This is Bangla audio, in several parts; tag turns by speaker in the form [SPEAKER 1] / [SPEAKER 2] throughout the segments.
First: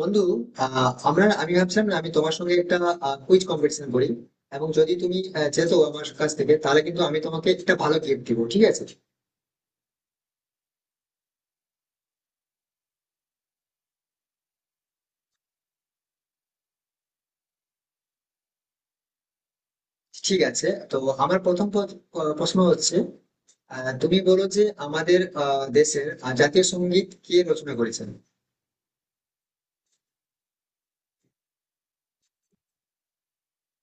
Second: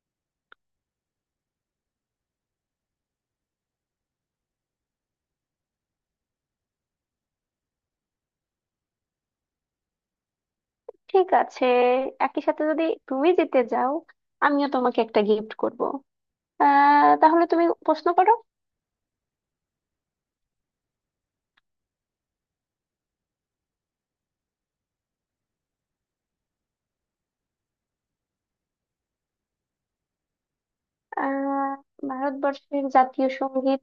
[SPEAKER 1] বন্ধু, আহ, আমরা আমি ভাবছিলাম না আমি তোমার সঙ্গে একটা কুইজ কম্পিটিশন করি। এবং যদি তুমি যেতো আমার কাছ থেকে তাহলে কিন্তু আমি তোমাকে একটা ভালো গিফট দিব, ঠিক আছে?
[SPEAKER 2] ঠিক আছে। একই সাথে যদি তুমি জিতে যাও, আমিও তোমাকে একটা গিফট করব। তাহলে তুমি প্রশ্ন করো।
[SPEAKER 1] ঠিক আছে, তো আমার প্রথম প্রশ্ন হচ্ছে, তুমি বলো যে আমাদের দেশের জাতীয় সঙ্গীত কে রচনা করেছেন।
[SPEAKER 2] আহ ভারতবর্ষের জাতীয় সঙ্গীত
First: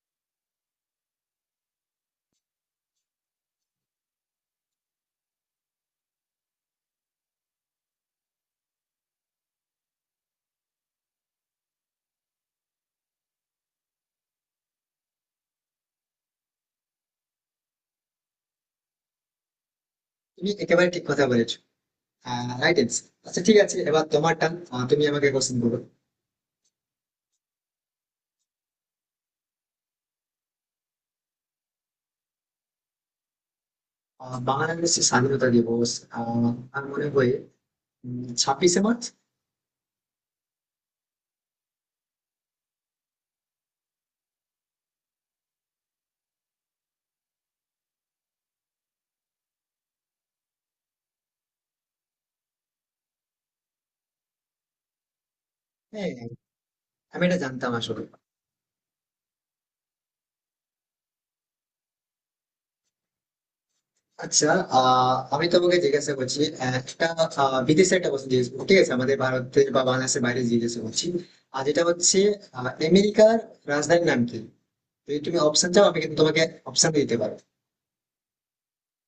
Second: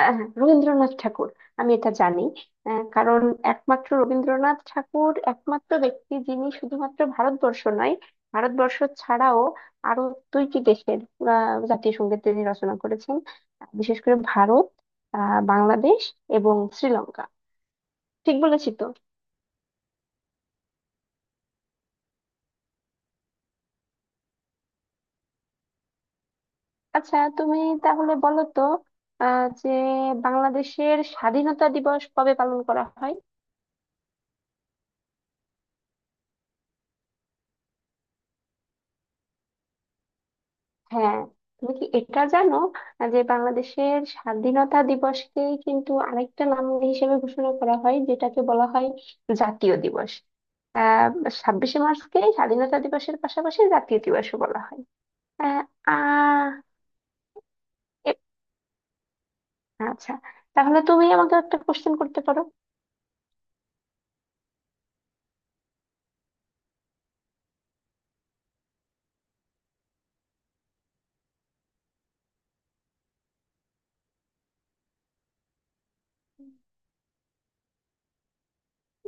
[SPEAKER 2] হ্যাঁ, রবীন্দ্রনাথ ঠাকুর। আমি এটা জানি। কারণ একমাত্র রবীন্দ্রনাথ ঠাকুর একমাত্র ব্যক্তি, যিনি শুধুমাত্র ভারতবর্ষ নয়, ভারতবর্ষ ছাড়াও আরো দুইটি দেশের জাতীয় সঙ্গীত তিনি রচনা করেছেন। বিশেষ করে ভারত, বাংলাদেশ এবং শ্রীলঙ্কা। ঠিক বলেছি তো?
[SPEAKER 1] তুমি একেবারে ঠিক কথা বলেছো। Right answer. আচ্ছা ঠিক আছে, এবার তোমার টান, তুমি আমাকে কোশ্চেন করো।
[SPEAKER 2] আচ্ছা, তাহলে বলো তো, যে বাংলাদেশের স্বাধীনতা দিবস কবে পালন করা হয়?
[SPEAKER 1] বাংলাদেশের স্বাধীনতা দিবস, আহ, আমার মনে হয় 26শে মার্চ।
[SPEAKER 2] হ্যাঁ, তুমি কি এটা জানো যে বাংলাদেশের স্বাধীনতা দিবসকে কিন্তু আরেকটা নাম হিসেবে ঘোষণা করা হয়, যেটাকে বলা হয় জাতীয় দিবস। আহ 26শে মার্চকে স্বাধীনতা দিবসের পাশাপাশি জাতীয় দিবসও বলা হয়। আহ
[SPEAKER 1] হ্যাঁ,
[SPEAKER 2] আহ,
[SPEAKER 1] আমি এটা জানতাম আসলে।
[SPEAKER 2] এ- আচ্ছা, তাহলে তুমি আমাকে একটা কোশ্চেন করতে পারো।
[SPEAKER 1] আচ্ছা, আমি তোমাকে জিজ্ঞাসা করছি একটা বিদেশের একটা প্রশ্ন জিজ্ঞেস করবো, ঠিক আছে, আমাদের ভারতের বা বাংলাদেশের বাইরে জিজ্ঞাসা করছি। আর যেটা হচ্ছে, আমেরিকার রাজধানীর নাম কি? যদি তুমি অপশন চাও, আমি কিন্তু তোমাকে অপশন দিতে পারো।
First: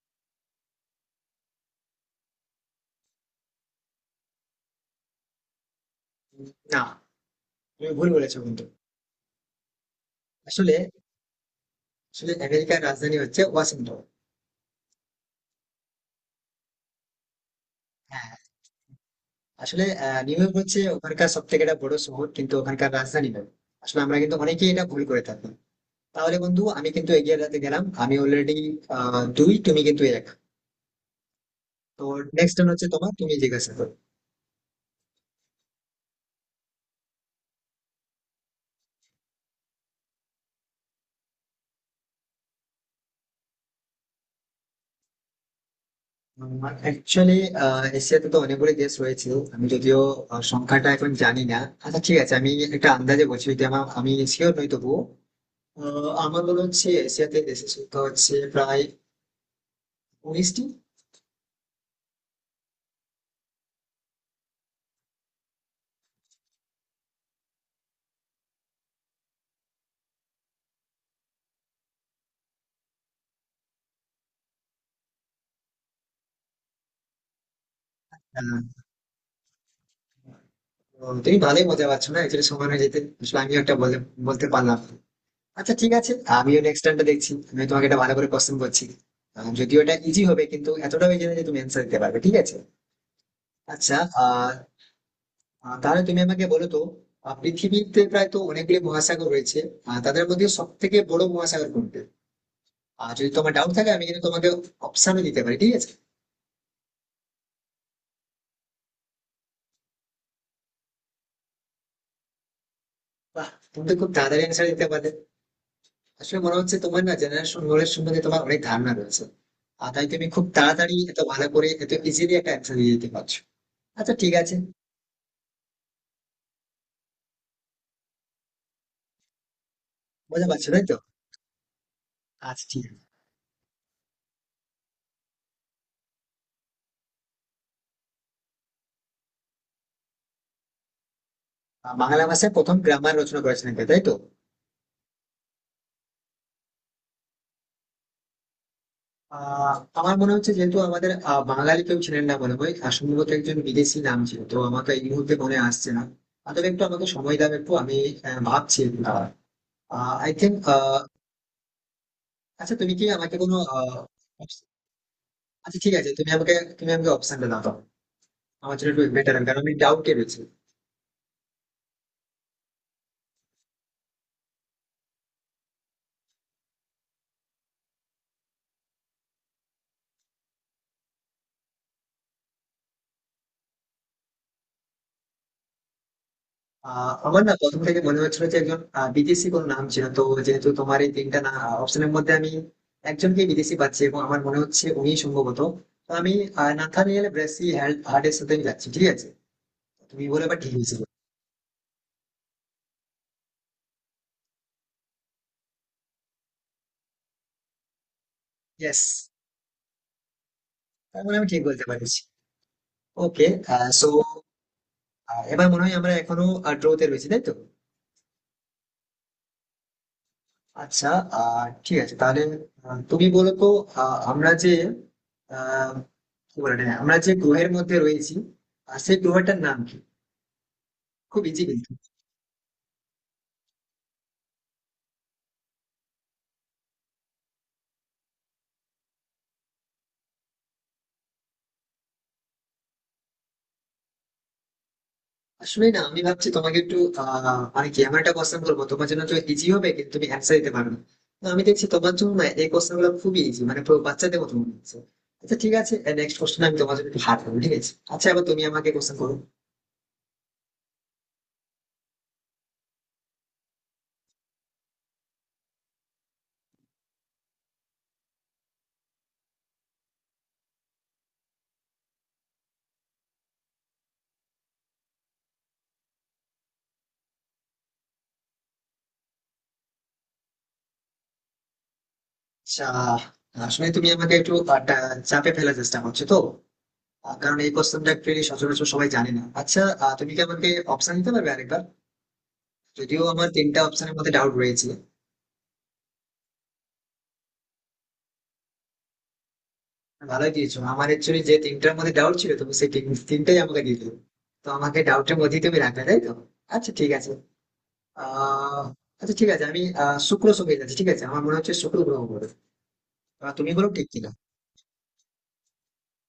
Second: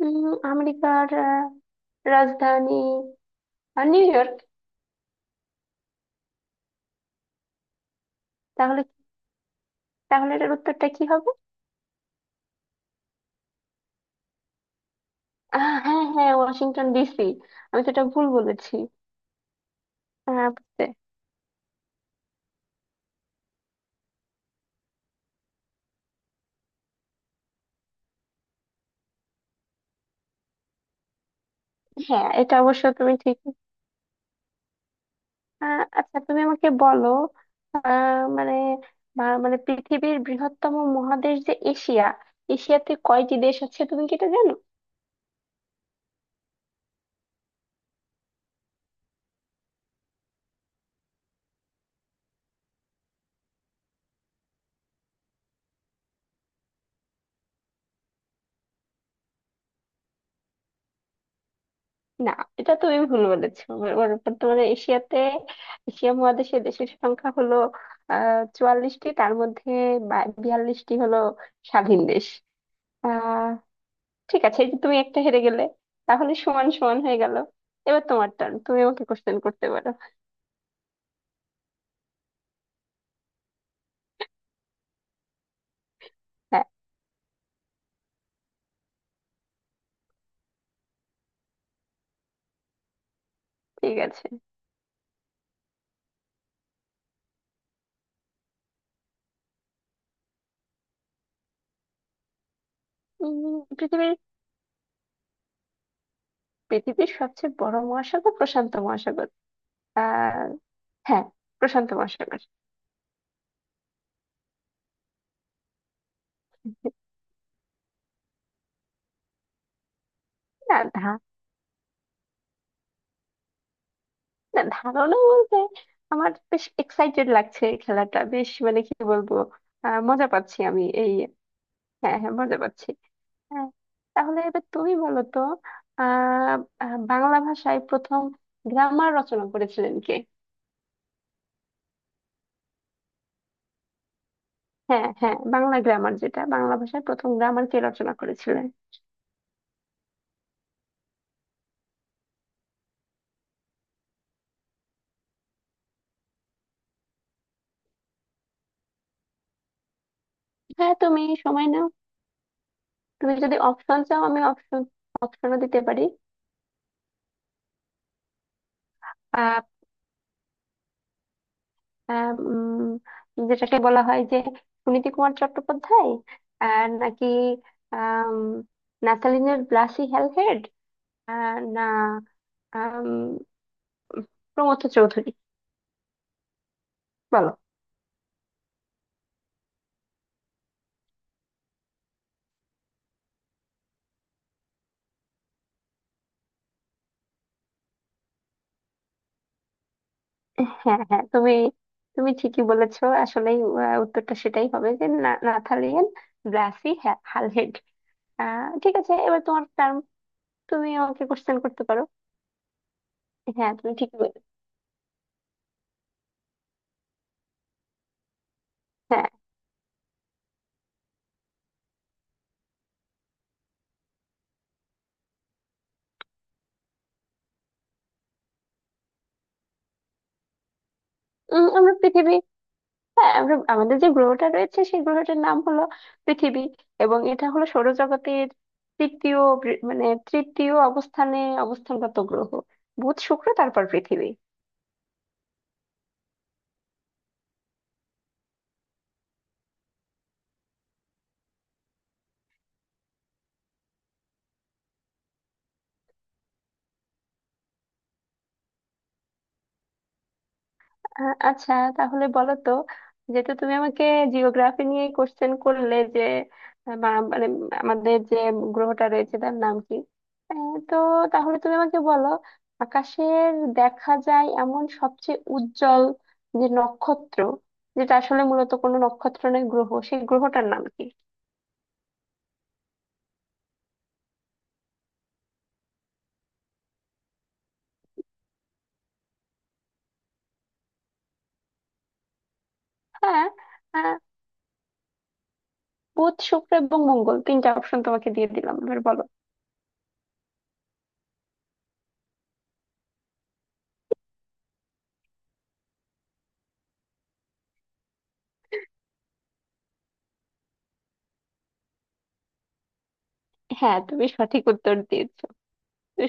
[SPEAKER 2] উম, আমেরিকার রাজধানী নিউ ইয়র্ক।
[SPEAKER 1] না, তুমি ভুল বলেছো কিন্তু।
[SPEAKER 2] তাহলে তাহলে এটার
[SPEAKER 1] আসলে
[SPEAKER 2] উত্তরটা কি হবে?
[SPEAKER 1] আসলে আমেরিকার রাজধানী হচ্ছে ওয়াশিংটন।
[SPEAKER 2] হ্যাঁ, হ্যাঁ, ওয়াশিংটন ডিসি। আমি তো এটা ভুল
[SPEAKER 1] হ্যাঁ,
[SPEAKER 2] বলেছি।
[SPEAKER 1] আসলে নিউ ইয়র্ক হচ্ছে
[SPEAKER 2] বুঝতে।
[SPEAKER 1] ওখানকার সব থেকে একটা বড় শহর, কিন্তু ওখানকার রাজধানী নয়। আসলে আমরা কিন্তু অনেকেই এটা ভুল করে থাকি। তাহলে বন্ধু, আমি কিন্তু এগিয়ে যেতে গেলাম, আমি অলরেডি 2, তুমি কিন্তু 1। তো
[SPEAKER 2] হ্যাঁ,
[SPEAKER 1] নেক্সট
[SPEAKER 2] এটা
[SPEAKER 1] টাইম
[SPEAKER 2] অবশ্য
[SPEAKER 1] হচ্ছে তোমার,
[SPEAKER 2] তুমি
[SPEAKER 1] তুমি
[SPEAKER 2] ঠিক।
[SPEAKER 1] জিজ্ঞাসা করো।
[SPEAKER 2] আচ্ছা, তুমি আমাকে বলো, আহ, মানে বা- মানে পৃথিবীর বৃহত্তম মহাদেশ যে এশিয়া, এশিয়াতে কয়টি দেশ আছে তুমি কি এটা জানো?
[SPEAKER 1] অ্যাকচুয়ালি এশিয়াতে তো অনেকগুলো দেশ রয়েছে। আমি যদিও সংখ্যাটা এখন জানি না। আচ্ছা ঠিক আছে, আমি একটা আন্দাজে বলছি, যদি আমার আমি শিওর নই তবুও। আমার মনে হচ্ছে এশিয়াতে দেশের সংখ্যা হচ্ছে প্রায় 19টি।
[SPEAKER 2] না, এটা তুমি ভুল বলেছো। বর্তমানে এশিয়া মহাদেশে দেশের সংখ্যা হলো 44টি। তার মধ্যে 42টি হলো স্বাধীন দেশ। আহ ঠিক আছে, এই যে তুমি একটা হেরে গেলে, তাহলে সমান সমান হয়ে গেল। এবার তোমার টার্ন, তুমি
[SPEAKER 1] হ্যাঁ,
[SPEAKER 2] আমাকে কোশ্চেন করতে পারো।
[SPEAKER 1] তো তুমি ভালোই মজা পাচ্ছ না, অ্যাকচুয়ালি সময় হয়ে যেতে আসলে আমিও একটা বলতে পারলাম না। আচ্ছা ঠিক আছে, আমিও
[SPEAKER 2] হ্যাঁ।
[SPEAKER 1] নেক্সট টাইমটা দেখছি, আমি তোমাকে একটা ভালো করে কোশ্চেন করছি। যদিও এটা ইজি হবে কিন্তু এতটাও ইজি না যে তুমি অ্যান্সার দিতে পারবে, ঠিক আছে?
[SPEAKER 2] ঠিক
[SPEAKER 1] আচ্ছা।
[SPEAKER 2] আছে।
[SPEAKER 1] আহ আহ, তাহলে তুমি আমাকে বলো তো, পৃথিবীতে প্রায় তো অনেকগুলি মহাসাগর রয়েছে, তাদের মধ্যে সব থেকে বড় মহাসাগর কোনটা? আর যদি তোমার
[SPEAKER 2] উম,
[SPEAKER 1] ডাউট থাকে আমি
[SPEAKER 2] পৃথিবীর
[SPEAKER 1] কিন্তু তোমাকে অপশনও দিতে পারি, ঠিক আছে।
[SPEAKER 2] পৃথিবীর সবচেয়ে বড় মহাসাগর প্রশান্ত মহাসাগর। আহ হ্যাঁ, প্রশান্ত মহাসাগর।
[SPEAKER 1] বাহ, তুমি তো খুব তাড়াতাড়ি অ্যান্সার দিতে পারলে। আসলে মনে হচ্ছে তোমার না জেনারেশন নলেজ সম্বন্ধে তোমার অনেক ধারণা রয়েছে, আর তাই তুমি খুব
[SPEAKER 2] না
[SPEAKER 1] তাড়াতাড়ি
[SPEAKER 2] ধা
[SPEAKER 1] এত ভালো করে এত ইজিলি একটা অ্যান্সার দিয়ে দিতে পারছো। আচ্ছা ঠিক আছে,
[SPEAKER 2] না, ধারণা বলতে আমার বেশ এক্সাইটেড লাগছে। এই খেলাটা বেশ, মানে কি বলবো, মজা
[SPEAKER 1] বোঝা
[SPEAKER 2] পাচ্ছি
[SPEAKER 1] পারছো তাই
[SPEAKER 2] আমি
[SPEAKER 1] তো?
[SPEAKER 2] এই। হ্যাঁ, হ্যাঁ, মজা
[SPEAKER 1] আচ্ছা ঠিক
[SPEAKER 2] পাচ্ছি।
[SPEAKER 1] আছে।
[SPEAKER 2] হ্যাঁ, তাহলে এবার তুমি বলো তো, আহ আহ, বাংলা ভাষায় প্রথম গ্রামার রচনা করেছিলেন কে?
[SPEAKER 1] বাংলা ভাষায় প্রথম গ্রামার রচনা করেছিলেন কে, তাই তো?
[SPEAKER 2] হ্যাঁ, হ্যাঁ, বাংলা গ্রামার, যেটা বাংলা ভাষার প্রথম গ্রামার কে রচনা করেছিলেন?
[SPEAKER 1] আহ আমার মনে হচ্ছে যেহেতু আমাদের বাঙালি কেউ ছিলেন না মনে হয়, আর সম্ভবত একজন বিদেশি নাম ছিল, তো আমাকে এই মুহূর্তে মনে আসছে না। আর তবে একটু আমাকে সময় দাও, একটু আমি ভাবছি। I think.
[SPEAKER 2] হ্যাঁ, তুমি সময় নাও।
[SPEAKER 1] আচ্ছা, তুমি কি
[SPEAKER 2] তুমি
[SPEAKER 1] আমাকে কোনো
[SPEAKER 2] যদি অপশন চাও, আমি অপশনও
[SPEAKER 1] আচ্ছা
[SPEAKER 2] দিতে
[SPEAKER 1] ঠিক
[SPEAKER 2] পারি।
[SPEAKER 1] আছে, তুমি আমাকে অপশনটা দাও তো। আমার জন্য একটু বেটার হবে,
[SPEAKER 2] আহ,
[SPEAKER 1] কারণ আমি ডাউটে রয়েছি।
[SPEAKER 2] আহ, উম, যেটাকে বলা হয় যে সুনীতি কুমার চট্টোপাধ্যায়, আর নাকি আম, নাথালিনের ব্লাসি হ্যালহেড, আহ, না আম, প্রমথ চৌধুরী।
[SPEAKER 1] আমার
[SPEAKER 2] বলো।
[SPEAKER 1] না প্রথম থেকে মনে হচ্ছিল যে একজন বিদেশি কোন নাম ছিল, তো যেহেতু তোমার এই 3টা না অপশনের মধ্যে আমি একজনকে বিদেশি পাচ্ছি এবং আমার মনে হচ্ছে উনি সম্ভবত, তো আমি নাথানিয়েল ব্রেসি হার্ডের সাথে আমি যাচ্ছি, ঠিক আছে। তুমি বলে এবার ঠিক
[SPEAKER 2] হ্যাঁ,
[SPEAKER 1] হয়েছিল।
[SPEAKER 2] হ্যাঁ, তুমি তুমি ঠিকই বলেছো আসলেই। উত্তরটা সেটাই হবে, যে নাথালিন ব্লাসি হ্যালহেড। ঠিক
[SPEAKER 1] ইয়েস।
[SPEAKER 2] আছে, এবার তোমার টার্ম, তুমি আমাকে
[SPEAKER 1] তার মানে আমি
[SPEAKER 2] কোশ্চেন
[SPEAKER 1] ঠিক
[SPEAKER 2] করতে
[SPEAKER 1] বলতে
[SPEAKER 2] পারো।
[SPEAKER 1] পারছি। ওকে।
[SPEAKER 2] হ্যাঁ, তুমি
[SPEAKER 1] সো
[SPEAKER 2] ঠিক বলে।
[SPEAKER 1] এবার মনে হয় আমরা এখনো ড্রোতে রয়েছি, তাই তো?
[SPEAKER 2] হ্যাঁ।
[SPEAKER 1] আচ্ছা। ঠিক আছে তাহলে, তুমি বলো তো, আহ, আমরা যে আহ কি বলে এটা, আমরা যে গ্রহের মধ্যে রয়েছি আর সেই গ্রহটার নাম কি? খুব ইজি কিন্তু।
[SPEAKER 2] আমরা পৃথিবী। হ্যাঁ, আমরা আমাদের যে গ্রহটা রয়েছে সেই গ্রহটার নাম হলো পৃথিবী, এবং এটা হলো সৌরজগতের তৃতীয়, বৃ- মানে তৃতীয় অবস্থানে অবস্থানগত গ্রহ। বুধ, শুক্র, তারপর পৃথিবী।
[SPEAKER 1] আসলে না আমি ভাবছি তোমাকে একটু আহ মানে কি আমার একটা কোশ্চেন বলবো তোমার জন্য তো ইজি হবে কিন্তু তুমি অ্যান্সার দিতে পারবে না। তো আমি দেখছি তোমার জন্য না এই কোশ্চেন গুলো খুবই ইজি, মানে পুরো বাচ্চাদের মতো মনে হচ্ছে। আচ্ছা ঠিক আছে, নেক্সট কোশ্চেন আমি তোমার জন্য একটু হার্ড করবো, ঠিক আছে। আচ্ছা এবার তুমি আমাকে কোশ্চেন করো।
[SPEAKER 2] আ- আচ্ছা, তাহলে বলো তো, যেহেতু তুমি আমাকে জিওগ্রাফি নিয়ে কোশ্চেন করলে যে আহ, বা- মানে আমাদের যে গ্রহটা রয়েছে তার নাম কি, আহ, তো তাহলে তুমি আমাকে বলো, আকাশের দেখা যায় এমন সবচেয়ে উজ্জ্বল যে নক্ষত্র, যেটা আসলে মূলত কোনো নক্ষত্র নয়, গ্রহ, সেই গ্রহটার নাম কি?
[SPEAKER 1] আচ্ছা, আসলে তুমি আমাকে একটু চাপে ফেলার চেষ্টা করছো তো। কারণ এই কোশ্চেনটা একচুয়ালি সচরাচর সবাই জানে না। আচ্ছা, তুমি কি আমাকে অপশন দিতে পারবে আরেকবার? যদিও
[SPEAKER 2] হ্যাঁ,
[SPEAKER 1] আমার 3টা অপশনের
[SPEAKER 2] আহ,
[SPEAKER 1] মধ্যে ডাউট রয়েছে।
[SPEAKER 2] বুধ, শুক্র এবং মঙ্গল, তিনটা অপশন তোমাকে দিয়ে দিলাম, এবার বলো।
[SPEAKER 1] ভালোই দিয়েছো, আমার অ্যাকচুয়ালি যে 3টার মধ্যে ডাউট ছিল তুমি সেই তিনটাই আমাকে দিয়ে দিলে। তো আমাকে ডাউটের মধ্যেই তুমি রাখলে, তাই তো? আচ্ছা ঠিক আছে। আহ আচ্ছা ঠিক আছে, আমি শুক্র সঙ্গে যাচ্ছি, ঠিক আছে। আমার মনে হচ্ছে শুক্র গ্রহ বলে, তুমি বলো
[SPEAKER 2] হ্যাঁ,
[SPEAKER 1] ঠিক
[SPEAKER 2] তুমি
[SPEAKER 1] কিনা।
[SPEAKER 2] সঠিক উত্তর দিয়েছো।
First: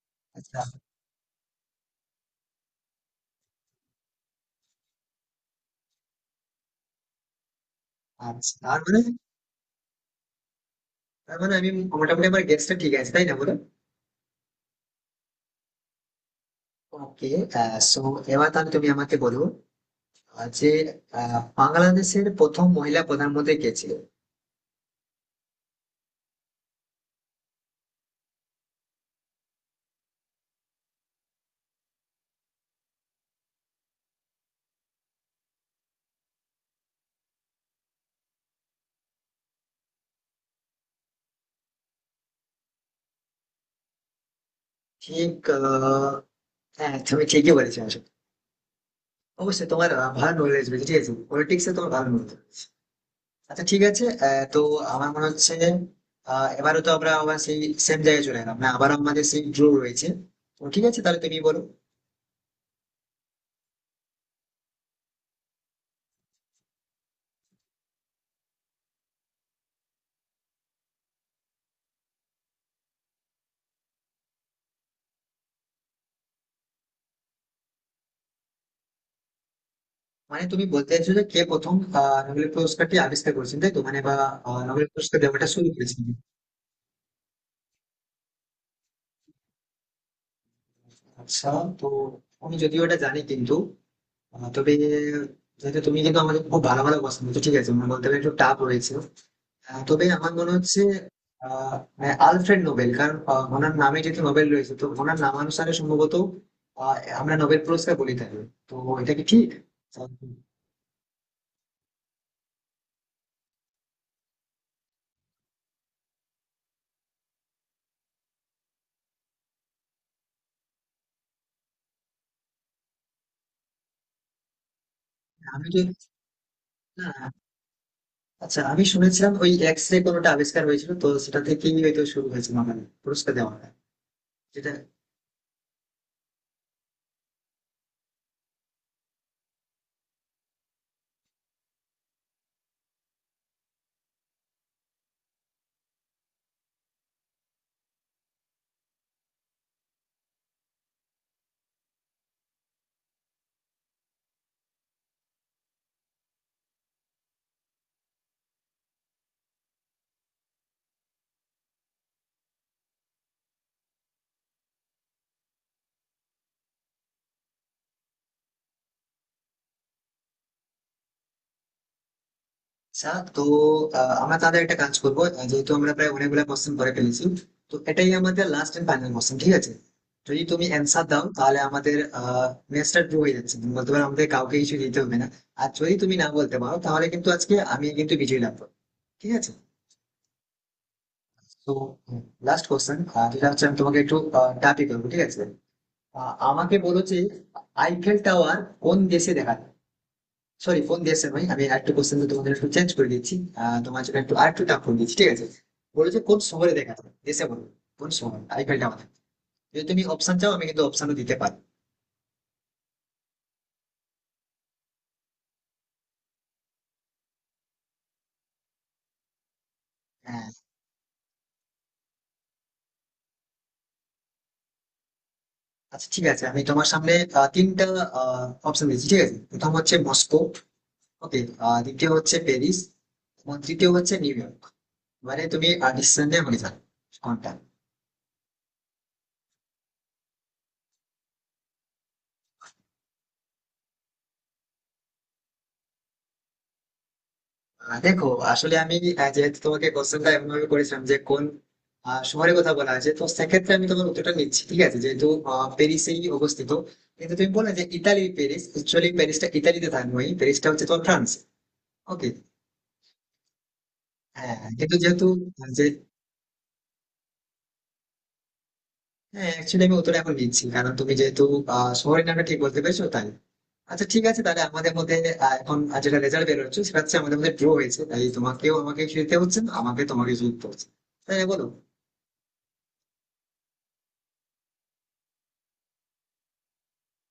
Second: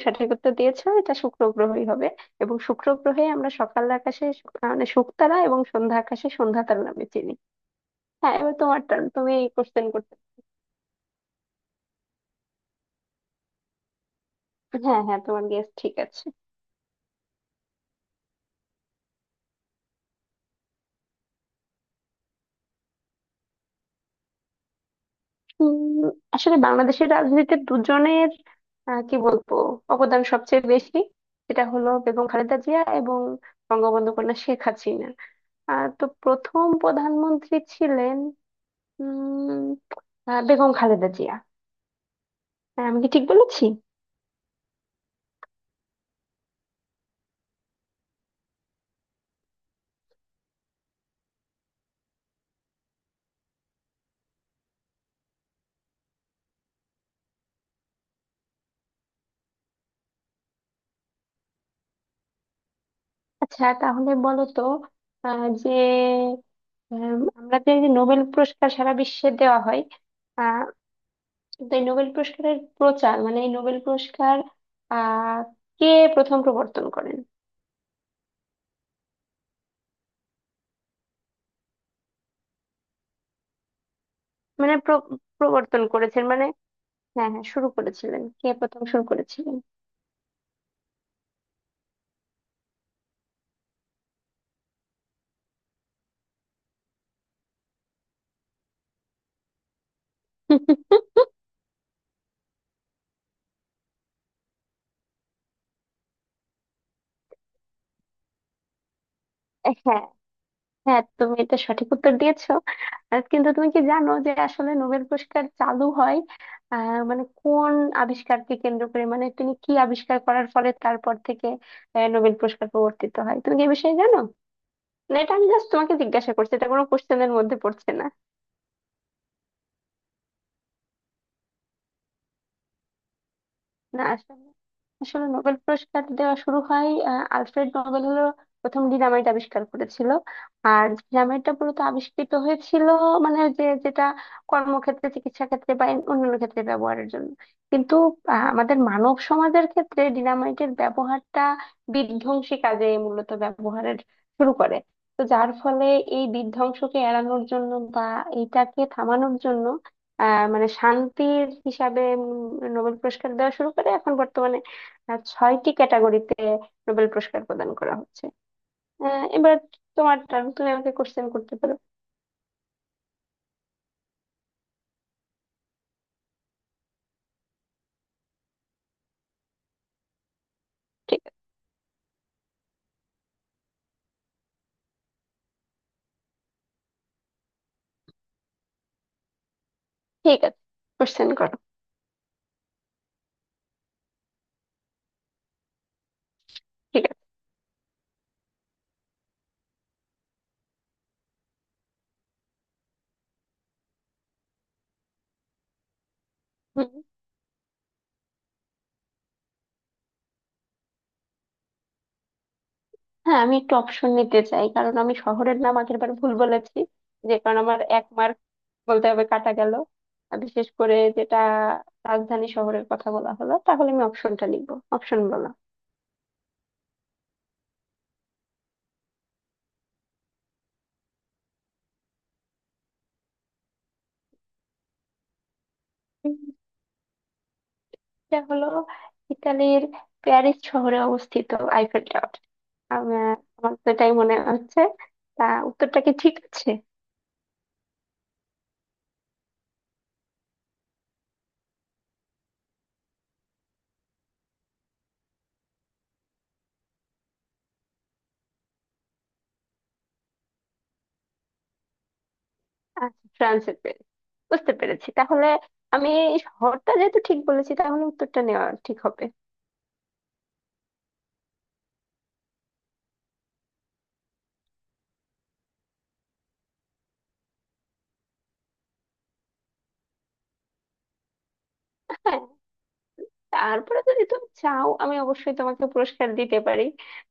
[SPEAKER 2] সঠিক উত্তর
[SPEAKER 1] আচ্ছা।
[SPEAKER 2] দিয়েছো, এটা শুক্র গ্রহই হবে। এবং শুক্র গ্রহে আমরা সকাল আকাশে শু- মানে শুকতারা এবং সন্ধ্যা আকাশে সন্ধ্যা তারা নামে চিনি। হ্যাঁ,
[SPEAKER 1] আচ্ছা
[SPEAKER 2] এবার
[SPEAKER 1] তার
[SPEAKER 2] তোমার
[SPEAKER 1] মানে
[SPEAKER 2] টার্ন, তুমি কোশ্চেন করতে।
[SPEAKER 1] তার মানে আমি মোটামুটি আমার গেস্টটা ঠিক আছে তাই না, বলো?
[SPEAKER 2] হ্যাঁ, হ্যাঁ, তোমার গেস ঠিক আছে।
[SPEAKER 1] ওকে। সো এবার তাহলে তুমি আমাকে বলো, আহ, যে বাংলাদেশের প্রথম মহিলা প্রধানমন্ত্রী কে ছিল?
[SPEAKER 2] উম, আসলে বাংলাদেশের রাজনীতিতে দুজনের আহ, কি বলবো অবদান সবচেয়ে বেশি। সেটা হলো বেগম খালেদা জিয়া এবং বঙ্গবন্ধু কন্যা শেখ হাসিনা। তো প্রথম প্রধানমন্ত্রী ছিলেন উম বেগম খালেদা জিয়া। হ্যাঁ, আমি কি ঠিক বলেছি?
[SPEAKER 1] ঠিক, আহ, হ্যাঁ তুমি ঠিকই বলেছো আসলে। অবশ্যই তোমার ভালো নলেজ রয়েছে, ঠিক আছে, পলিটিক্সে তোমার ভালো নলেজ। আচ্ছা ঠিক আছে, তো আমার মনে হচ্ছে এবারও তো আমরা আবার সেই সেম জায়গায় চলে এলাম না, আবারও আমাদের সেই ড্র রয়েছে। তো ঠিক আছে, তাহলে তুমি বলো।
[SPEAKER 2] আচ্ছা, তাহলে বলো তো, আহ, যে আমরা যে এই নোবেল পুরস্কার সারা বিশ্বে দেওয়া হয়, আহ, তো এই নোবেল পুরস্কারের প্রচার, মানে এই নোবেল পুরস্কার আহ কে প্রথম প্রবর্তন করেন?
[SPEAKER 1] মানে তুমি বলতে চাইছো যে কে প্রথম নোবেল পুরস্কারটি আবিষ্কার করেছেন, তাই তো, মানে বা
[SPEAKER 2] মানে
[SPEAKER 1] নোবেল পুরস্কার দেওয়াটা শুরু
[SPEAKER 2] প্রবর্তন
[SPEAKER 1] করেছেন?
[SPEAKER 2] করেছেন মানে, হ্যাঁ, হ্যাঁ, শুরু করেছিলেন, কে প্রথম শুরু করেছিলেন।
[SPEAKER 1] আচ্ছা, তো আমি যদিও এটা জানি, কিন্তু তবে যেহেতু তুমি কিন্তু আমাদের খুব ভালো ভালো কোশ্চেন, ঠিক আছে, মানে বলতে পারি একটু টাফ রয়েছে। তবে আমার মনে হচ্ছে আহ আহ, আলফ্রেড নোবেল, কারণ ওনার নামে যেহেতু নোবেল রয়েছে তো ওনার নামানুসারে সম্ভবত আহ, আমরা নোবেল পুরস্কার বলি থাকি। তো এটা কি ঠিক?
[SPEAKER 2] হ্যাঁ,
[SPEAKER 1] আহ,
[SPEAKER 2] হ্যাঁ, তুমি এটা সঠিক উত্তর দিয়েছো। আর কিন্তু তুমি কি জানো যে আসলে নোবেল পুরস্কার চালু হয় মানে কোন আবিষ্কারকে কেন্দ্র করে, মানে তিনি কি আবিষ্কার করার ফলে তারপর থেকে নোবেল পুরস্কার প্রবর্তিত হয়, তুমি কি এই বিষয়ে জানো? না, এটা আমি
[SPEAKER 1] আমি
[SPEAKER 2] জাস্ট
[SPEAKER 1] যে
[SPEAKER 2] তোমাকে জিজ্ঞাসা করছি, এটা কোনো কোশ্চেনের
[SPEAKER 1] না,
[SPEAKER 2] মধ্যে পড়ছে না।
[SPEAKER 1] আচ্ছা আমি শুনেছিলাম ওই এক্স রে কোনোটা আবিষ্কার হয়েছিল তো সেটা থেকেই হয়তো শুরু হয়েছে, মানে পুরস্কার দেওয়াটা,
[SPEAKER 2] না, আসলে,
[SPEAKER 1] যেটা।
[SPEAKER 2] আসলে নোবেল পুরস্কার দেওয়া শুরু হয়, আলফ্রেড নোবেল হলো প্রথম ডিনামাইট আবিষ্কার করেছিল। আর ডিনামাইটটা মূলত আবিষ্কৃত হয়েছিল মানে যেটা কর্মক্ষেত্রে, চিকিৎসা ক্ষেত্রে বা অন্যান্য ক্ষেত্রে ব্যবহারের জন্য, কিন্তু আমাদের মানব সমাজের ক্ষেত্রে ডিনামাইটের ব্যবহারটা বিধ্বংসী কাজে মূলত ব্যবহারের শুরু করে। তো যার ফলে এই বিধ্বংসকে এড়ানোর জন্য বা এইটাকে থামানোর জন্য মানে শান্তির হিসাবে নোবেল পুরস্কার দেওয়া শুরু করে। এখন বর্তমানে ছয়টি ক্যাটাগরিতে নোবেল পুরস্কার প্রদান করা হচ্ছে। এবার তোমার টার্ন, তুমি আমাকে কোশ্চেন করতে পারো।
[SPEAKER 1] আচ্ছা, তো আমরা তাহলে একটা কাজ করবো, যেহেতু আমরা প্রায় অনেকগুলো কোশ্চেন করে ফেলেছি, তো এটাই আমাদের লাস্ট এন্ড ফাইনাল কোশ্চেন, ঠিক আছে। যদি তুমি অ্যান্সার
[SPEAKER 2] ঠিক
[SPEAKER 1] দাও
[SPEAKER 2] আছে।
[SPEAKER 1] তাহলে আমাদের ম্যাচটা ড্র হয়ে যাচ্ছে, তুমি বলতে পারো আমাদের কাউকে কিছু দিতে হবে না। আর যদি তুমি না বলতে পারো তাহলে কিন্তু আজকে আমি কিন্তু বিজয়ী লাভ করবো, ঠিক আছে।
[SPEAKER 2] ঠিক আছে, কোশ্চেন করো।
[SPEAKER 1] তো লাস্ট কোশ্চেন, যেটা হচ্ছে আমি তোমাকে একটু টাপি করবো, ঠিক আছে। আমাকে বলো
[SPEAKER 2] ঠিক আছে।
[SPEAKER 1] যে, আইফেল টাওয়ার কোন দেশে দেখা যায়? সরি ফোন দিয়েছেন ভাই, আমি একটা কোশ্চেন তোমাদের একটু চেঞ্জ করে দিচ্ছি। তোমার জন্য একটু আর একটু টাফ করে দিচ্ছি, ঠিক আছে। বলেছে কোন শহরে
[SPEAKER 2] হুম।
[SPEAKER 1] দেখা যাবে, দেশে বলো। কোন শহর আইপিএলটা আমাদের। যদি তুমি অপশন চাও আমি কিন্তু অপশনও দিতে পারি।
[SPEAKER 2] হ্যাঁ, আমি একটু অপশন নিতে চাই, কারণ আমি শহরের নাম আগের বার ভুল বলেছি, যে কারণ আমার এক মার্ক, বলতে হবে, কাটা গেল। আর
[SPEAKER 1] হ্যাঁ,
[SPEAKER 2] বিশেষ করে যেটা রাজধানী শহরের কথা বলা হলো, তাহলে আমি অপশনটা লিখবো, অপশন বলো।
[SPEAKER 1] আচ্ছা ঠিক আছে, আমি তোমার সামনে 3টা অপশন দিচ্ছি, ঠিক আছে। প্রথম হচ্ছে মস্কো। ওকে। দ্বিতীয় হচ্ছে প্যারিস এবং তৃতীয় হচ্ছে নিউ ইয়র্ক। মানে তুমি ডিসিশন নিয়ে আমাকে জানো কোনটা।
[SPEAKER 2] এটা হলো ইতালির প্যারিস শহরে অবস্থিত আইফেল টাওয়ার। আমার আমার তো এটাই মনে হচ্ছে। তা উত্তরটা কি ঠিক আছে?
[SPEAKER 1] দেখো, আসলে আমি যেহেতু তোমাকে কোশ্চেনটা এমন ভাবে করেছিলাম যে কোন শহরের কথা বলা আছে, তো সেক্ষেত্রে আমি তোমার উত্তরটা নিচ্ছি, ঠিক আছে, যেহেতু প্যারিসেই অবস্থিত। কিন্তু তুমি বললে যে ইতালির প্যারিস, অ্যাকচুয়ালি প্যারিসটা ইতালিতে থাকবে, প্যারিসটা হচ্ছে তোমার ফ্রান্স। ওকে।
[SPEAKER 2] আচ্ছা, ফ্রান্সের প্যারিস।
[SPEAKER 1] হ্যাঁ হ্যাঁ,
[SPEAKER 2] বুঝতে
[SPEAKER 1] কিন্তু
[SPEAKER 2] পেরেছি
[SPEAKER 1] যেহেতু
[SPEAKER 2] তাহলে।
[SPEAKER 1] আহ, যে
[SPEAKER 2] আমি এই শহরটা যেহেতু ঠিক বলেছি, তাহলে উত্তরটা নেওয়া ঠিক হবে।
[SPEAKER 1] হ্যাঁ অ্যাকচুয়ালি আমি উত্তরটা এখন নিচ্ছি কারণ তুমি যেহেতু শহরের নামটা ঠিক বলতে পেরেছো, তাই। আচ্ছা ঠিক আছে, তাহলে আমাদের মধ্যে যেটা রেজাল্ট বেরোচ্ছে সেটা হচ্ছে আমাদের মধ্যে ড্র হয়েছে, তাই তোমাকেও আমাকে জিততে হচ্ছে না, আমাকে তোমাকে জিততে হচ্ছে। তাই না, বলো?
[SPEAKER 2] হ্যাঁ, তারপরে যদি তুমি চাও, আমি অবশ্যই তোমাকে পুরস্কার দিতে পারি।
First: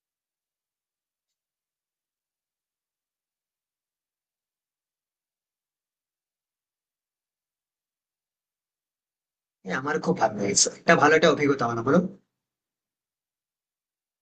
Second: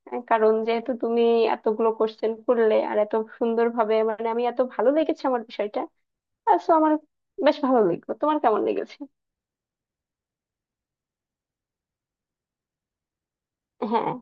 [SPEAKER 2] কারণ যেহেতু তুমি এতগুলো কোশ্চেন করলে আর এত সুন্দরভাবে, মানে আমি এত ভালো লেগেছে আমার বিষয়টা। সো আমার বেশ ভালো লাগলো। তোমার কেমন লেগেছে?
[SPEAKER 1] হ্যাঁ, আমার খুব ভালো লেগেছে, একটা ভালো একটা অভিজ্ঞতা হলো, বলো।
[SPEAKER 2] হ্যাঁ।